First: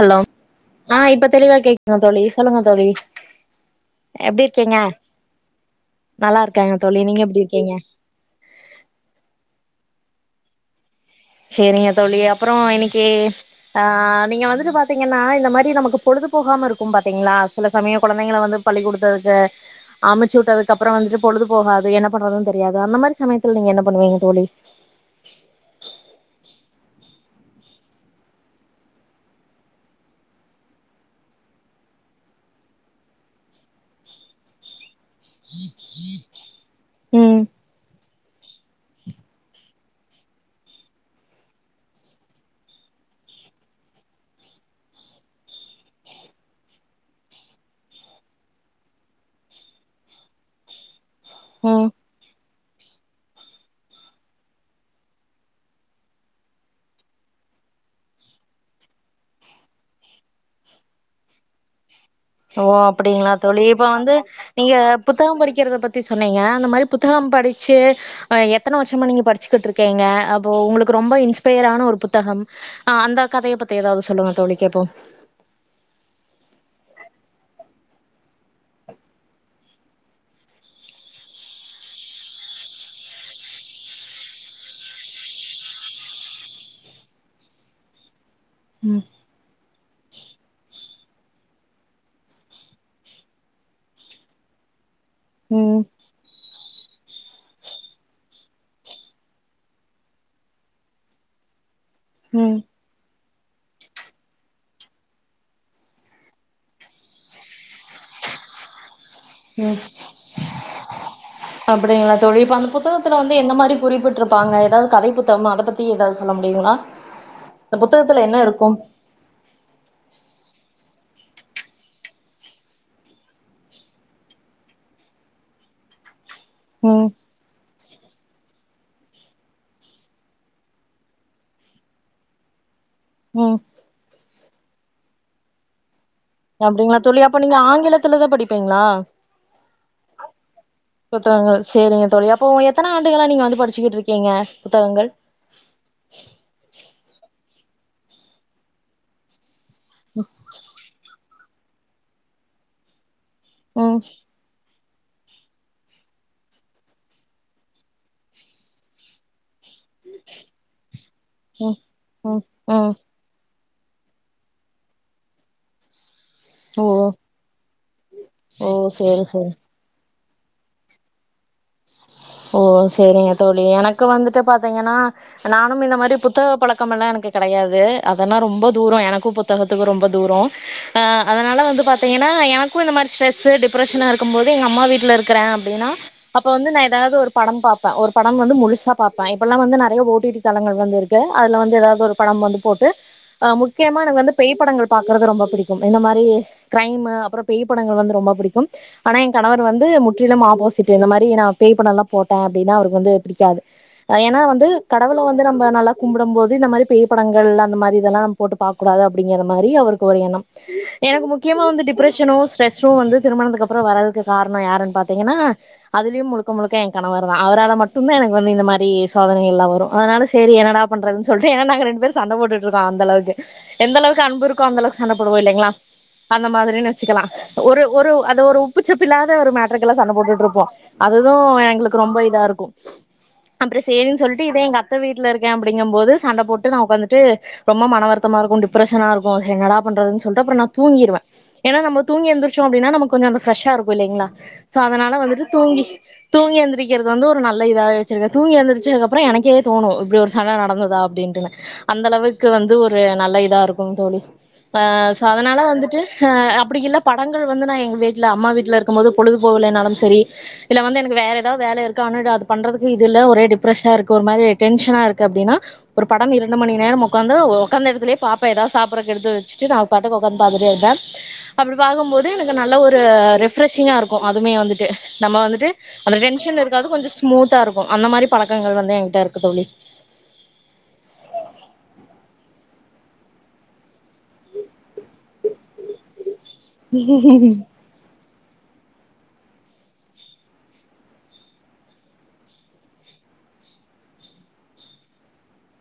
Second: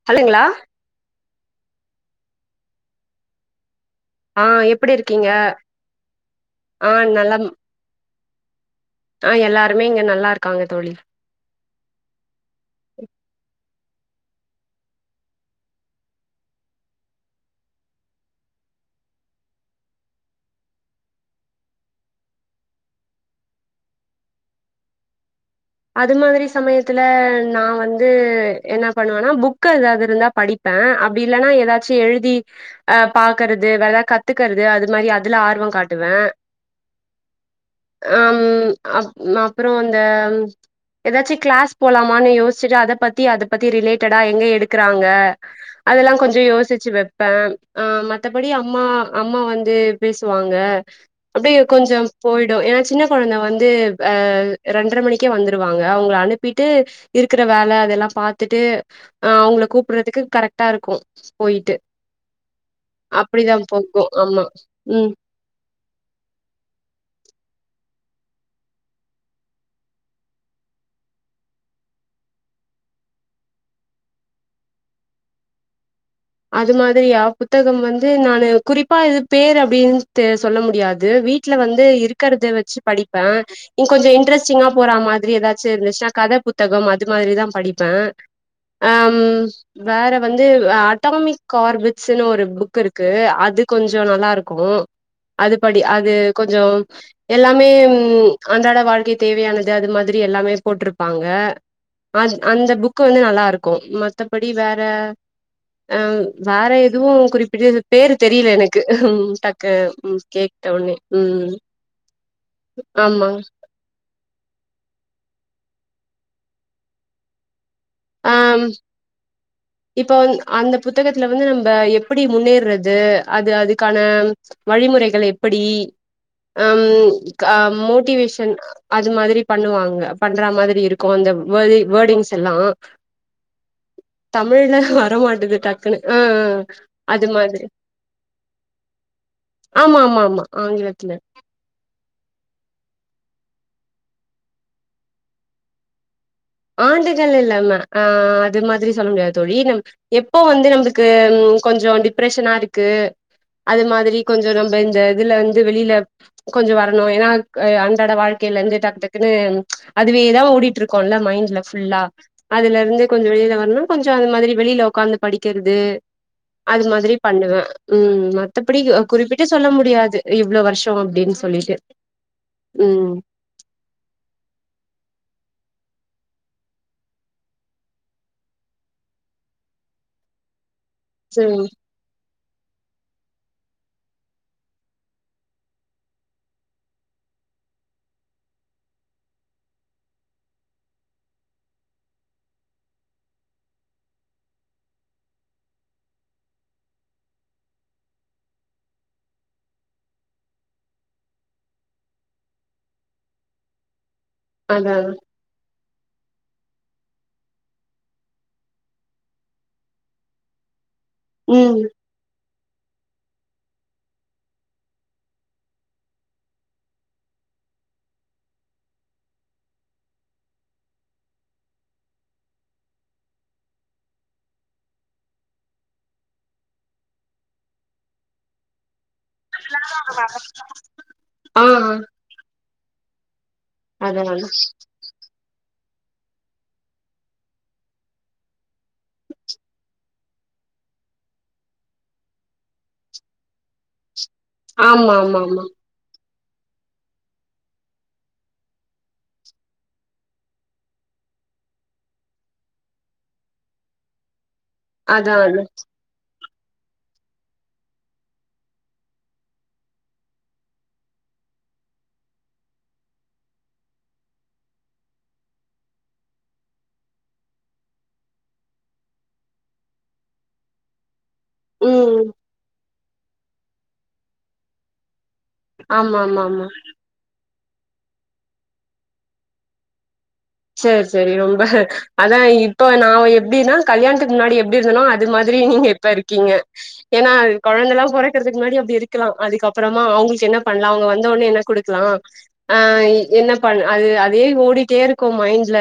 hello ஹலோங்களா ஆ இப்ப தெளிவா கேக்ங்க தோழி சொல்லுங்க தோழி ஆ எப்டி இருக்கீங்க இருக்கீங்க நல்லா இருக்காங்க ஆ தோழி நீங்க நல்லா எப்படி இருக்கீங்க ஆ எல்லாருமே இங்க நல்லா இருக்காங்க தோழி சேரிங்க தோழி அப்பறோ இன்னிக்கி ஆ நீங்க வந்துட்டு பாத்திங்கன்னா இந்த மாரி நமக்கு பொழுதுபோகாம இருக்கு பாத்திங்களா சில சமயோ சமயோ கொழந்தைங்கள வந்து பள்ளி குடுத்ததுக்கு அமுச்சூட்டதுக்கு அப்பறோ வந்துட்டு பொழுது போகாது என்ன பண்றதுன் தெரியாது அந்த மாரி சமயத்துல நீங்க என்ன பண்ணுவீங்க தோழி அது மாதிரி சமயத்துல நா வந்து என்ன பண்ணுவன்னா புக் எதாவது இருந்தா படி ப அப்டி இல்லன்னா எதாச்சி எழுதி அ பாக்கறது வேற கத்துக்கறது அது மாரி இதுல ஆர்வோ காட்டுவ ம் அம் அப் அப்பறோ அந்த எதாச்சி கிளாஸ் போலாமான்னு யோஸ்ச்சிட்டு அத பத்தி அத பத்தி ரிலேட்டடா எங்க எடுக்கறாங்க அதலா கொஞ்சோ யோசிச்சு வெப்ப ஆ மத்தபடி அம்மா அம்மா வந்து பேசுவாங்க அப்டியே ம் கொஞ்சம் போயிடு ஏன்னா சின்ன கொழந்த வந்து ரெண்ர மணிக் க்கே வந்துருவாங்க அவங்கள அனுப்பீட்டு இருக்கற வேல அதெல்லா பாத்துட்டு அ அவங்கள கூப்புறதுக்கு கரெக்டா இருக்கு போயிட்டு ஓ அப்படிங்களா அப்டிதா தோழி இப்ப போகு வந்து ஆமா நீங்க ம் புத்தகம் படிக்கறத பத் தி சொன்னீங்க அந்த மாரி புத்தகம் படிச்சு ஆ எத்தனை வருஷமா நீங்க படிச்சுக்கிட்ருக்கீங்க அப்போ உங்களுக்கு ரொம்ப இன்ஸ்பயர் ஆன ஒரு புத்தகம் ஆ அந்த கதையை பத்தி ஏதாவது சொல்லுங்க தோழி கேப்போ அது மாரியா புத்தகம் வந்து நானு குறிப்பா இது பேர் அப்படின்னு சொல்ல முடியாது வீட் வல வந்து இருக்கறத வச்சு படிப்பே இங்க கொஞ்ச இன்டரெஸ்டிங்கா போறா மாரி ஏதாச்சு இருந்துச்சுன்னா கதை புத்தகம் அது மாதிரிதா படிப்பே ம் ஆம் வேற வந்து ஆட் அட்டாமிக் ஆர்பிட்ஸ்ன்னு ஒரு புக் இருக்கு அது கொஞ்ச நல்லா இருக்கும் அது படி ம் அது கொஞ்ச எல்லாமே அன்றாட வாழ்க்கை தேவையானது அது மாதிரி எல்லாமே போட்ருப்பாங்க அ ம் அந்த புக் வந்து நல்லாருக்கு மத்தபடி வேற அம் வேற எதுவு குறிப்பிட்ட பேரு தெரியல எனக்கு ம் டக்கு ம் கேட்ட ஒன்னே ம் அப்படிங்களா தோழி அந்த புத்தகத்துல ஆமா வந்து எந்த மாதிரி குறிப்பிட்ருக் காங்க ஏதாவது கதை புத்தகம் அத பத்தி ஏதாவது சொல்ல முடியுங்களா அந்த புத்தகத்துல என்ன ஆம் இருக்கும் [inaudible] இப்ப வ அந்த புத்தகத்துல வந்து நம்ம எப்படி முன்னேறது அது அதுக்கான வழிமுறைகள் எப்படி அம் ம் கா மோட்டிவேஷன் அது மாதிரி பண்ணுவாங்க பண்றா மாதிரி இருக்கு அந்த வே வேர்டிங்ஸ் எல்லா ம் தமிழ்ல வரமாட்டதுட்டா குனு அ அ அப்டிங்களா தோழி அது அப்ப நீங்க மாதிரி ஆங்கிலத்துலதா படிப்பீங்களா ஆமா ஆமா ஆமா ஆங்கிலத்துல சரிங்க தோழி அப்போ உ எத்தனை ஆண்டுகலா நீங்க வந்து படிச்சுக்கிட்ருக்கீங்க புத்தகங்கள் ஆண்டுகள் இல்லா ஆ அது மாதிரி சொல்ல முடியாது தோழி எப்போ வந்து நம்மக்கு கொஞ்ச டிப்ரஷனா இருக்கு அது ம் மாதிரி கொஞ்ச நம்ம இந்த இதுல வந்து வெளியில கொஞ்ச வரணு ஏன்னா க அண்டாட வாழ்க்கையில இருந்து டக்கு டக்குன்னு அதுவேதா ஓடிட்டு இருக்கோல்ல ம் புல்லா ம் அதுல ம் இருந்து கொஞ்ச வெளியில வரனு கொஞ்ச அந்த மாரி வெளியில உக்காந்து படிக்கிறது அது ஓ மாதிரி பண்ணுவே ம் ஓ மத்தபடி சேரி குறிப்பிட்டு சேரி சொல்ல முடியாது இவ்ள வருஷ அப்படின் ஓ சரிங்க தோழி எனக்கு வந்துட்டு பாத்தீங்கன்னா நானு இந்த மாதிரி புத்தக பழக்கமெல்லா எனக்கு கெடையாது அதெல்லா ரொம்ப தூரோ எனக்கு புத் தகத்துக்கு ரொம்ப தூரோ அ அதனால ம் வந்து பா த்திங்கனா எனக்கு இந்த மாரி ஸ்ட்ரெஸூ டிப்ரஷனா இருக்கும்போது எங்கம்மா வீட்ல இருக்கிறே அப்டினா அப்போ வந்து நா ஏதாவது ஒரு படம் பாப்பே ஒரு பட வந்து முழுசா பாப்பே இப்பல்லா வந்து நறய ஓட்டி ஓட்டி படங்கள் வந்து இருக்கு அதுல வந்து ஏதாவது ஒரு படம் வந்து போட்டு அ முக்கியமா எனக்கு வந்து பேய் படங்கள் பாக்குறது ரொம்ப பிடிக்கும் இந்த மாரி க்ரைம்மு அப்பறொ பேய் படங்கள் வந்து ரொம்ப புடிக்கும் ஆனா என் கணவர் வந்து முற்றிலும் ஆப்போசிட் இந்த மா ரி நா பேய் படல்லா போட்டே அப்டினா அவருக்கு வந்து பிடிக்காது ஏனா வந்து அதா கடவுள வந்து நம்ம நல்லா கும்புடும் போது இந்த மாதிரி பேய் படங்கள் அந்த மாதிரி இதெல்லா போட்டு பாக்கக்கூடாது அப்டிங்கிற மாரி அவருக்கு ஒரு எண்ணம் [inaudible] எனக்கு முக்கியமா ம் வந்து டிப்ரஷனோ ஸ்ட்ரெஸ்ஷோ வந்து திருமணத்துக்குப்பற வரதுக்கு காரண யாருனு பாத்தீங்கனா அதுலயு முழுக்க முழுக்க என் கணவர்தா அவரால மட்டுதா எனக்கு வந்து இந்த மாரி சோதனைகள்லா வரு அதனால சரி என்னடா பண்றதுன் சொல்ட்டு ஏ நாங்க ரெண்டு பேரு சண்ட போட்டுட்ருக்கோ அந்தளவுக்கு எந்தளவுக்கு அன்பு இருக்கோ அந்தளக்கு சண்ட போடுவோ இல்லைங்களா அந்த மாதிரின் வெச்சுக்கலா ஒரு ஒரு அது ஒரு உப்புச்சப்பில்லாத ஒரு மேட்ருக்கெல்லா சண்ட போட்டுட்ருப்போ அது எது ஆ எங்குளுக்கு ரொம்ப இதாருக்கு அப்றோ சேரின் அதா சொல்லிட்டு இதா எங்க அத்த வீட்ல இருக்கே அப்டிங்கும்போது சண்ட போட்டு நா உக்காந்துட்டு ரொம்ப மனவருத்தமாருக்கு டிப்ரஷனா இருக்கு என்னடா பண்றதுன் சொல்ட்டு அப்றோ நா தூங்கிடுவே ஏனா நம்ம தூங்கி எந்திரிச்சோ அப்டினா நமக்கு கொஞ்சோ அந்த ஃப்ரெஷாருக்கு இல்லைங்களா சோ ஆமா அதனால ஆமா வந்துட்டு ஆமா தூங்கி தூங்கி எந்திரிக்கிறது வந்து ஒரு நல்ல இதாவே வச்சிருக்கே தூங்கி எந்திரிச்சதுக்கு அப்றோ வந்து எனக்கே தோணு இப்டி ஒரு சண்ட நடந்துதா அப்டின்ட்டுனு அந்தளவுக்கு வந்து ஒரு நல்ல இதாருக்கு தோழி அ சோ அதா அதனால அதா வந்துட்டு அ அப்டி இல்ல படங்கள் வந்து நா எங்க வீட்ல அம்மா வீ்ட்ல இருக்கும்போது பொழுது போவுலனாலு சரி இல்ல வந்து எனக்கு வேற எதாது வேல இருக்கு ஆனா அது பண்றதுக்கு இது இல்ல ஒரே டிப்ரெஷனா இருக்கு ஒரு மாரி டென்ஷனாருக்கு அப்டினா ஒரு படம் இரண்டு மணிநேரம் உக்காந்து உக்காந்த எடத்துலே பாப்பே எதாது சாப்புட்றதுக்கு எடுத்து வச்சட்டு நா பாட்டுக்கு உக்காந்து பாத்துட்டே இருப்பே அப்டி ம் பாக்கும்போது எனக்கு நல்ல ஒரு ரிப்ரெஷிங்கா இருக்கு அதுமே வந்துட்டு நம்ம வந்து ட்டு அந்த ஆமா ஆமா டென்ஷன் ஆமா இருக்காது கொஞ்சோ ஸ்மூத்தாருக்கு அந்த மாரி பழக்கங்கள் வந்து எங்கிட்ட இருக்கு தோழி சேரி சேரி ரொம்ப அதா இப்ப நா எப்டினா கல்யாணத்துக்கு முன்னாடி எப்டி இருந்தனோ அது மாதிரி நீங்க இப் இப்ப இருக்கீங்க ஏனா அது கொழந்தலா பொறக் க்கறதுக்கு முன்னாடி அப்டி இருக்கலா அதுக்கு அப்றமா அவங்களுக்கு என்ன பண்லா அவங்க வந்தவொன்னே என்ன குடுக்லா ஆ என்ன பண் அது அதே ஓடிட்டே இருக் க்கு மைன்ட்ல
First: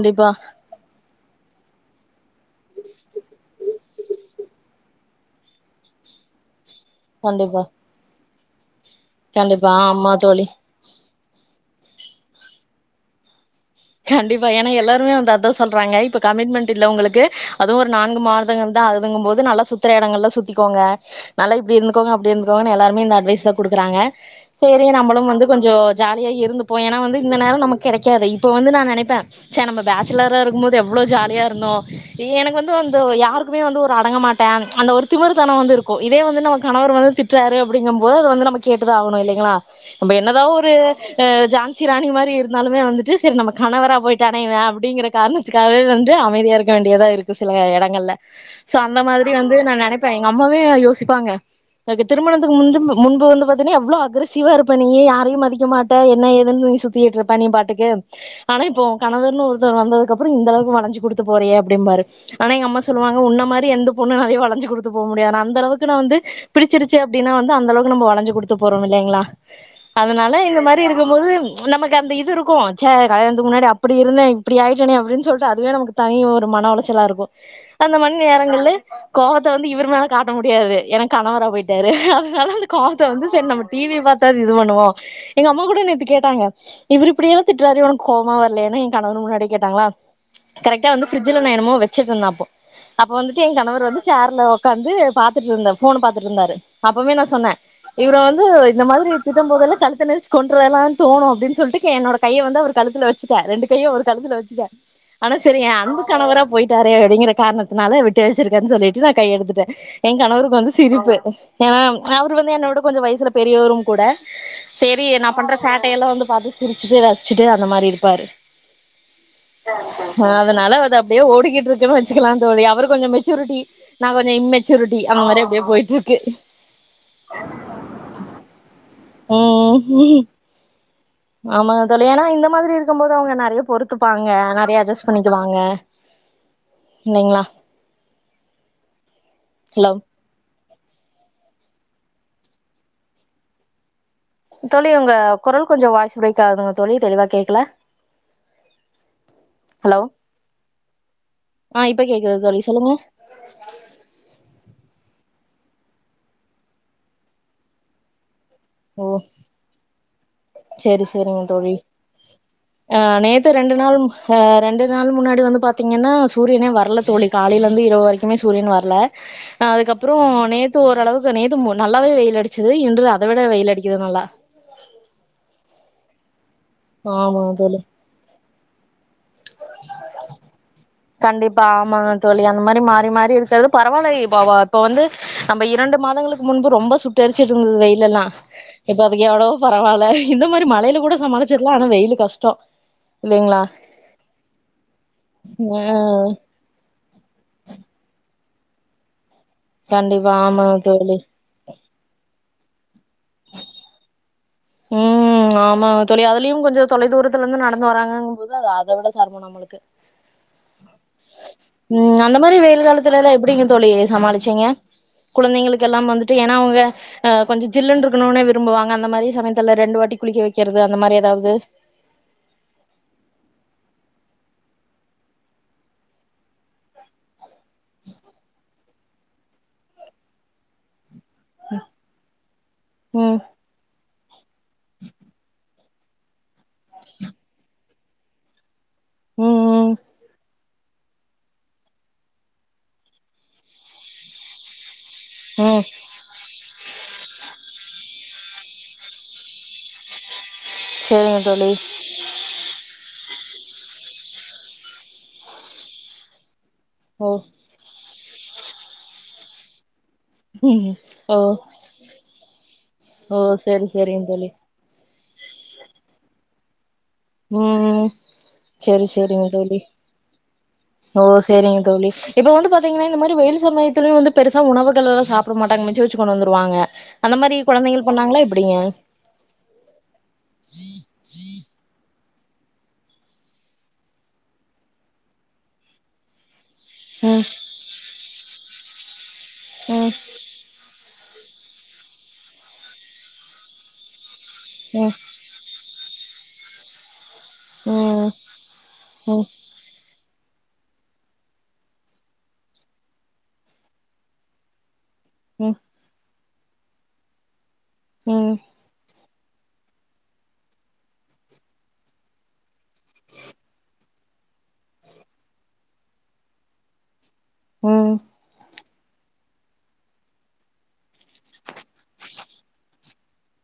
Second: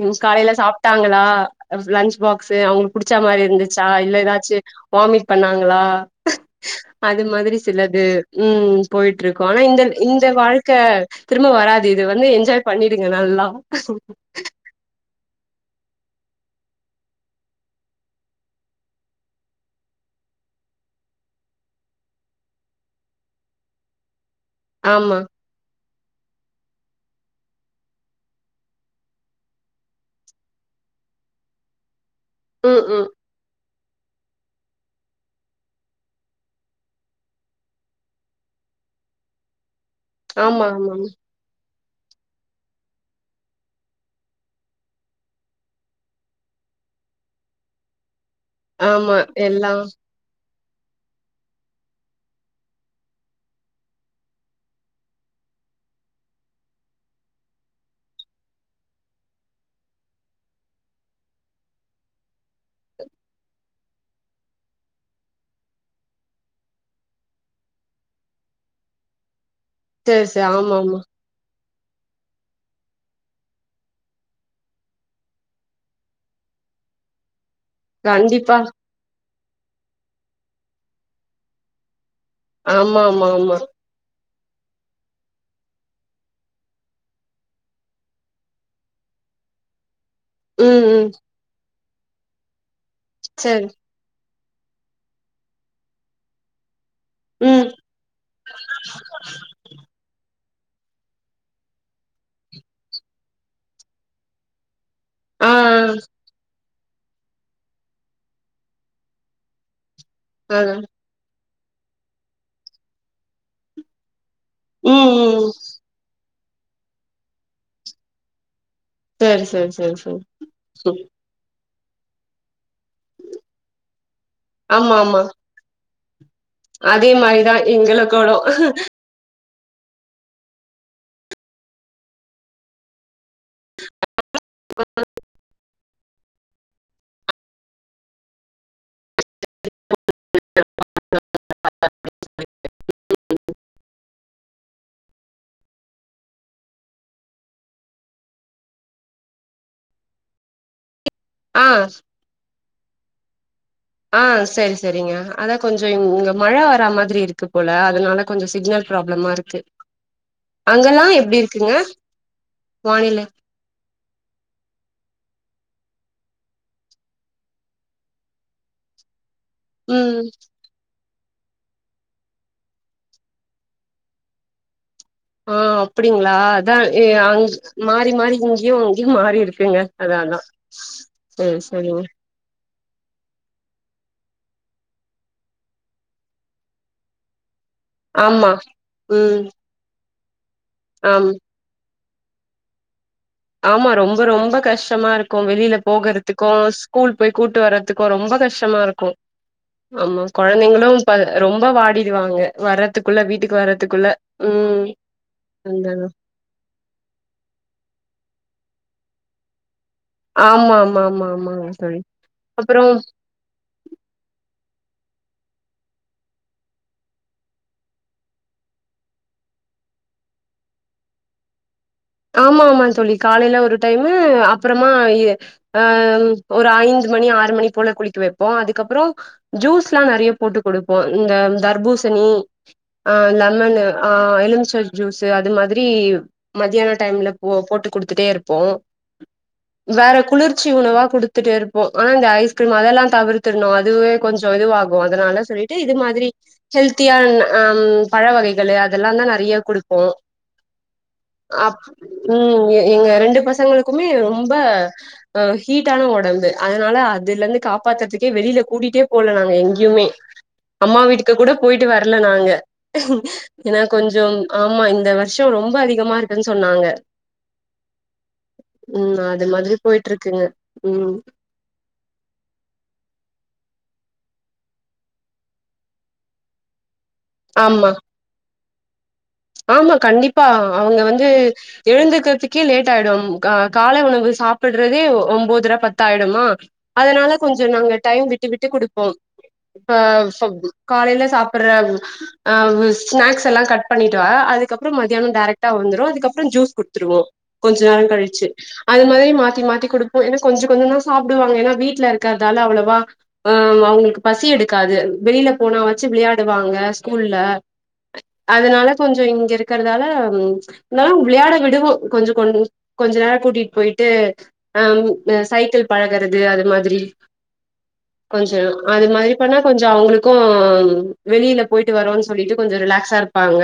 ம் காலைல சாப் ட்டாங்களா லன்ச் பாக்ஸூ அவுங்குளுக்கு புடிச்ச மாரி இருந்துச்சா இல்ல எதாச்சு வாமிட் பண்ணாங்களா அது மாதிரி கண்டிப்பா சிலது ம் போயிட்ருக்கு அதா கண்டிப்பா இந்த ஆமா இந்த தோழி வாழ்க்க திரும்ப வராது இது வந்து என்ஜாய் பண்ணிருங்க நல்லா கண்டிப்பா ஏ எல்லாருமே வந்து அதா சொல்றாங்க இப்ப கமிட்மெண்ட் இல்ல உங்குளுக்கு அதுவு ஒரு நான்கு மாதங்கள்தா ஆகுதுங்கும்போது நல்லா சுத் த்துற எடங்கள்லா சுத்திக்கோங்க நல்லா இப்டி இருந்துக்கோங்க அப்டி இருந்துக்கோங்கனு எல்லாருமே இந்த அட்வைஸ்தா குடுக்குறாங்க சேரி ஆமா நம்பளும் வந்து கொஞ்சோ ஜாலியா இருந்துப்போ ஏனா வந்து இந்த நேரோ நமக்கு கெடைக்காதே இப்ப வந்து நா நெனைப்பே ச்ச நம்ம பேச்சலரா இருக்கும் போது எவ்ளோ ஜாலியாருந்தோ இ எனக்கு வந்து ம் அந்த ம் யாரு குமே வந்து ஒரு அடங்க மாட்டே அந்த ஒரு திமிருத்தனம் வந்து இருக்கு இதே வந்து நம்ப கணவர் வந்து திட்றாரு அப்டிங்கும்போது அது வந்து நமக் கேட்டுதா ஆவுணு இல்லைங்களா நம்ப என்னதா ஆமா ஒரு ஆமா ஜான்சி ராணி மாரி இருந்தாலுமே வந்துட்டு செரி நம்ம கணவரா போயிட்டானே இவே அப்டிங்கிற காரணத்துக்காக வந்து அமைதியா இருக்க வேண்டியதா இருக்கு சில எடங்கள்ல சோ அந்த ஆமா மாதிரி வந்து எல்லா நா நெனைப்பே எங்க அம்மாவே யோசிப்பாங்க [unintelligible] திருமணத்துக்கு முந்து முன்பு வந்து பாத்தீனா எவ்ளோ அக்ரஸிவ்வா இருப்ப நீயு யாரயு மதிக்கமாட்ட என்ன ஏதுன் நீ சு த்திட்ருப்ப நீ பாட்டுக்கு ஆனா இப்போ ஓ கணவர்னு ஒருத்தர் வந்ததுக்கு அப்றோ இந்தளவுக்கு வளைஞ்சு குடுத்து போறியே அப்டிம்பாரு ஆனா எங்க அம்மா சொல்லுவாங்க உன்ன மாரி எந்த பொண்ணாலயு வளைஞ்சு குடுத்து போ முடியாதுன் அந்தளவுக்கு நா வந்து பிடிச்சிருச்சு அப்டினா வந்து அந்தளவுக்கு நம்ம வளைஞ்சு குடுத்து போறோ இல்லைங்களா சேரி அதனால சேரி இத ஆமா மாரி ஆமா இருக்கு போது நமக்கு அந்த இதுருக்கு ச்ச கல்யாணதுக்கு முன்னாடி அப்டி இருந்தே இப்டி ஆயிட்டனே அப்டின் சொல்லிட்டு அதுவே நமக்கு தனி ஒரு மன உளச்சலா இருக்கு [inaudible] அந்த மாரி கண்டிப்பா நேரங்கள்ல கோவத்த வந்து இவருமேல காட்ட முடியாது ஏனா கணவரா போய்ட்டாரு னால அந்த ஆமா கோவத்த வந்து ஆமா செரி ஆமா நம்ம டீ வீய பாத் தாது இது பண்ணுவோ எங்க அம்மா கூட நேத்து கேட்டாங்க இவரு இப்டியெல்லா திட்றாரே உனக்கு கோவமா வர்லயானு ஏ கணவர் முன்னாடி கேட்டாங்களா ம் கரெக்டா வந்து ம் ஃப்ரிட்ஜ் ஃப்ரிட்ஜில நா என்னமோ வச்சுட்டு இருந்த அப்போ அப்ப வந்துட்டு ஏன் சேரி கணவர் வந்து சேர்ல உக்காந்து பாத்துட்டு இருந்த ஃபோன் அ பாத்துட்டு இருந்தாரு அப்பமே நா சொன்ன ம் இவ்ரு வந்து இந்த மாதிரி திட்ட போதெல்லா கழுத்த நெறிச் கொன்றுளான் தோணு அப்டின்னு சொல்ட்டு என்னோட கைய வந்து அவ்ரு கழுத்துல வச்சுட்ட ரெண்டு கையு அவ்ரு கழுத்துல வச்சுட்டே ஆனா ஆ செரி எ அன்பு கணவரா போய்ட்டாரே அப்டிங்கிற காரணத் தினால விட்டு வச்சிருக்கேன்னு சொல்லிட்டு நா கைய எடுத்துட்டே எ ஆ கணவருக்கு வந்து அதா சிரிப்பு ஏ அவ்ரு வந்து என்ன விட கொஞ்சோ வயசுல பெரியவரு கூட செரி ம் நா ம் பண்ற சேட் டையெல்லா வந்து பாத்திட்டு சிரிச்சுட்டு ரசிச்சுட்டு அந்த மாரி இருப்பாரு சேரி சேரி சேரி அதனால அது சேரி அப்டியே ஓடிக்கிட்டு இருக்குனு வச் வச்சுக்கிலா தோழி அவ்ரு கொஞ்சோ மெச்சூரிட்டி நா கொஞ்சோ ஆமா இம்மெச்சூரிட்டி ஆமா அந்த மாரி அப்டியே போய்ட்டு இருக்கு அதே மாரிதா எங்களுக் கொடோ ம் ஆமாங்க தோழி ஆன இந்த மாதிரி இருக்கு போது அவுங்க நெறையா பொறுத்துப்பாங்க நெறையா அட்ஜஸ்ட் பண்ணிக்குவாங்க இல்லைங்களா ஹலோ [inaudible] தோழி உங்க கொரல் கொஞ்சோ வாய்சு பிரேக் ஆகுதுங்க தோழி தெளிவா கேக்கல ஹலோ ஆ இப்ப கேக்குது தோழி சொல்லுங்க ஆ செரி செரிங்க அதா கொஞ்சோ இங்க மழ வரா மாரி இருக்கு போல அதனால கொஞ்சோ சிக்னல் ஓ ப்ராப்ளம்மா இருக்கு சேரி அங்கெல்லா எப்டி சேரிங்க இருக்குங்க வானில த்த ரெண்டு நாள் ஆ ரெண்டு நாள் முன்னாடி வந்து பாத்தீங்கன்னா சூரியனே வர்ல தோழி காலையில இருந்து இரவு வரைக் குமே சூரிய வர்ல ஆ அதுக்கப்பறோ ம் நேத்து ஓரளவுக்கு நேத்து நல்லாவே வெய்யில் அடிச்சுது இன்று அத விட வெய்யில் அடிக்கிது நல்லா ஆ அப்டிங்களா அதா அங் ஆமாங்க தோழி மாறி மாறி இங்கேயு அங்கயு மாறி இருக்குங்க அதா அதா செரி கண்டிப்பா செரிங்க ஆமாங்க தோழி அந்த மாரி மாறி மாறி இருக்கிறது பரவால்ல இப்போ வ இப்போ வந்து நம்ம இரண்டு மாதங்களுக்கு முன்பு ரொம்ப சுட்டரிச்சுட்டு இருந்தது வெய்யில் எல்லா ஆமா இப்ப அதுக்கு ம் எவ்ளவோ பரவால்ல இந்த மாரி மழையில கூட ஆம் சமாளிச்சிட்லா ஆனா வெய்யிலு கஷ்டோ இல்லைங்களா ஆமா ரொம்ப ரொம்ப கஷ்டமா இருக்கு வெளியில ஆ போகறதுக்கு ஸ் கூல் போய் கூட்டு வர்ரதுக்கு ரொம்ப கஷ்டமா இருக்கு ஆமா கண்டிப்பா ஆமாங்க கொழந்தைங்களு தோழி ரொம்ப வாடிடுவாங்க வர்றதுக்குள்ள வீட்டுக்கு வர்றதுக்குள்ள ம் ம் ஆமாங்க அந்தாங்க தோழி அதுலயு கொஞ்சோ தொலைதூரத்துல இருந்து நடந்து வராங்கன்ற போது அது அத விட செரமோ நம்மளுக்கு ஆமா ஆமா ஆமா ஆமாங்க தோழி ம் அந்த மாரி அப்புறோ வெய்யில் காலத்துல எல்லா எப்டிங்க தோழி சமாளிச்சீங்க குழந்தைங்களுக்கு எல்லா வந்துட்டு ஏன்னா அவுங்க ஆ கொஞ்சோ ஜில்லுன்னு இருக்கணும்னே விரும்புவாங்க அந்த மாரி சமயத் துல ரெண்டு வாட்டி குளிக்க வைக்கிறது அந்த மாரி ஏதாவ்து ஆமா ஆமா தோழி காலையில ஒரு டைமு அப்பறமா ஆ ஒரு அஞ்சு மணி ஆறு மணிக் போல குளிக்க வைப்போ அதுக்கப்பறோ ஜூஸ்லா நெறைய போட்டு குடுப்போ இந்த தர்பூசணி அ ம் லெமனு அ எலுமிச்ச ஜூஸு அது மாதி ரி மதியான டைம்ல போ போட்டு குடுத்துட்டே இருப்போ ம் வேற குளிர்ச் சி உணவா குடுத்துட்டே இருப்போ ஆனா இந்த ஐஸ்கிரீம் அதெல்லா தவிர்த்துன்னோ அதுவே கொஞ்சோ இதுவாகு அதனால ம் சொல்லிட்டு ம் இது மாதிரி ஹெல்த்தியான ஆ பழ வகைகளு அதெல்லா தா நெறைய குடுப்போ செரிங்க தோழி அப் ம் எ எங்க ரெண்டு பசங்களுக்குமே ரொம்ப அ ஹீட்டான ஒடம்பு அதனால ஓ அதுலந்து காப்பாத்துற்துக்கே வெளில்ல கூட்டிட்டே போல நாங்க எங்கியுமே ம் அம்மா வீட்டுக்கு ஓ கூட போய்ட்டு வரல நாங்க ஓ ஏன்னா சேரி சேரிங்க கொஞ்சோம் தோழி ஆமா இந்த வர்ஷ் ஷோ ரொம்ப அதிகமா இருக்குன் சொன்னாங்க ம் செரி ம் செரிங்க அது மாதிரி தோழி போயிட்டு இருக்குங்க ம் ஓ செரிங்க தோழி இப்ப வந்து பாத்தீங்ன்னா இந்த மாரி வெயில் சம்மையத்துலயு வந்து பெருசா உணவுகள்ல் சாப்ட மாட்டாங்க மிச்சு வெச் ச்சு கொண்டு வந்துருவாங்க அந்த மாரி ஆமா கொழந்தைகள் பண்ணாங்ளா எப்படிங்க ஆமா கண்டிப்பா அவங்க வந்து எழுந்துக்கிற்துக்கே லேட் ஆய்டும் கா காலை உணவு சாப்புட்றதே ஒம்போதர பத்தாய்டுமா அதனால ம் கொஞ்சோ நாங்க டைம் விட்டு விட்டு குடுப்போம் ஆ ம் ச காலைல சாப்புற அ ஸ்நாக்ஸ் எல்லா கட் பண்ணிட்டா அதுக்கப்புறம் மதியான் டேரக்ட் டா வந்துரு அதுக்கப்றோ ஜூஸ் குடுத்துருவோ கொஞ்சோ நேரோ ம் கழிச்சு அது மாரி ம் ம் மாத்தி மாத்தி குடு ஏன்னா கொஞ்சோ கொஞ்சதா சாப்டுவாங்க ஏன்னா வீட்ல இருக்கதால அவ்ளவா ஆ ஆமா அவங்களுக்கு பசி எடுக்காது வெளில போனா வாச்சு விளயாடுவாங்க ஸ்கூல்ல ம் அதனால ஞ்சோ இங்க இருக்கறதால இந்தாலு விளையாட விடுவோ கொஞ்சோ கொன் கொஞ்ச நேர் கூட்டிட் போய்ட்டு அம் அ சைக்கிள் பழகுறது அது மாதிரி ம் ம் கொஞ்சோ அது மாரி பண்ணா கொஞ்சோ அவங்ளுக்கு வெளியில்ல போய்ட்டு வரோன் சொல்லிட்டு கொஞ்சோ ரிலாக்ஸா இருப்பாங்க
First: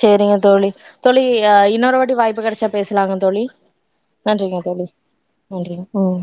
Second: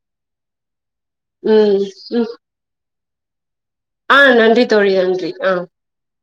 செரிங்க தோழி தோழி அ ம் இன்னொரு வாட்டி ம் வாய்ப்பு கெடச்சா பேஸ்லாங்க தோழி ஆ நன்றிங்க நன்றி தோழி நன்றி ஆ நன்றிங் ம்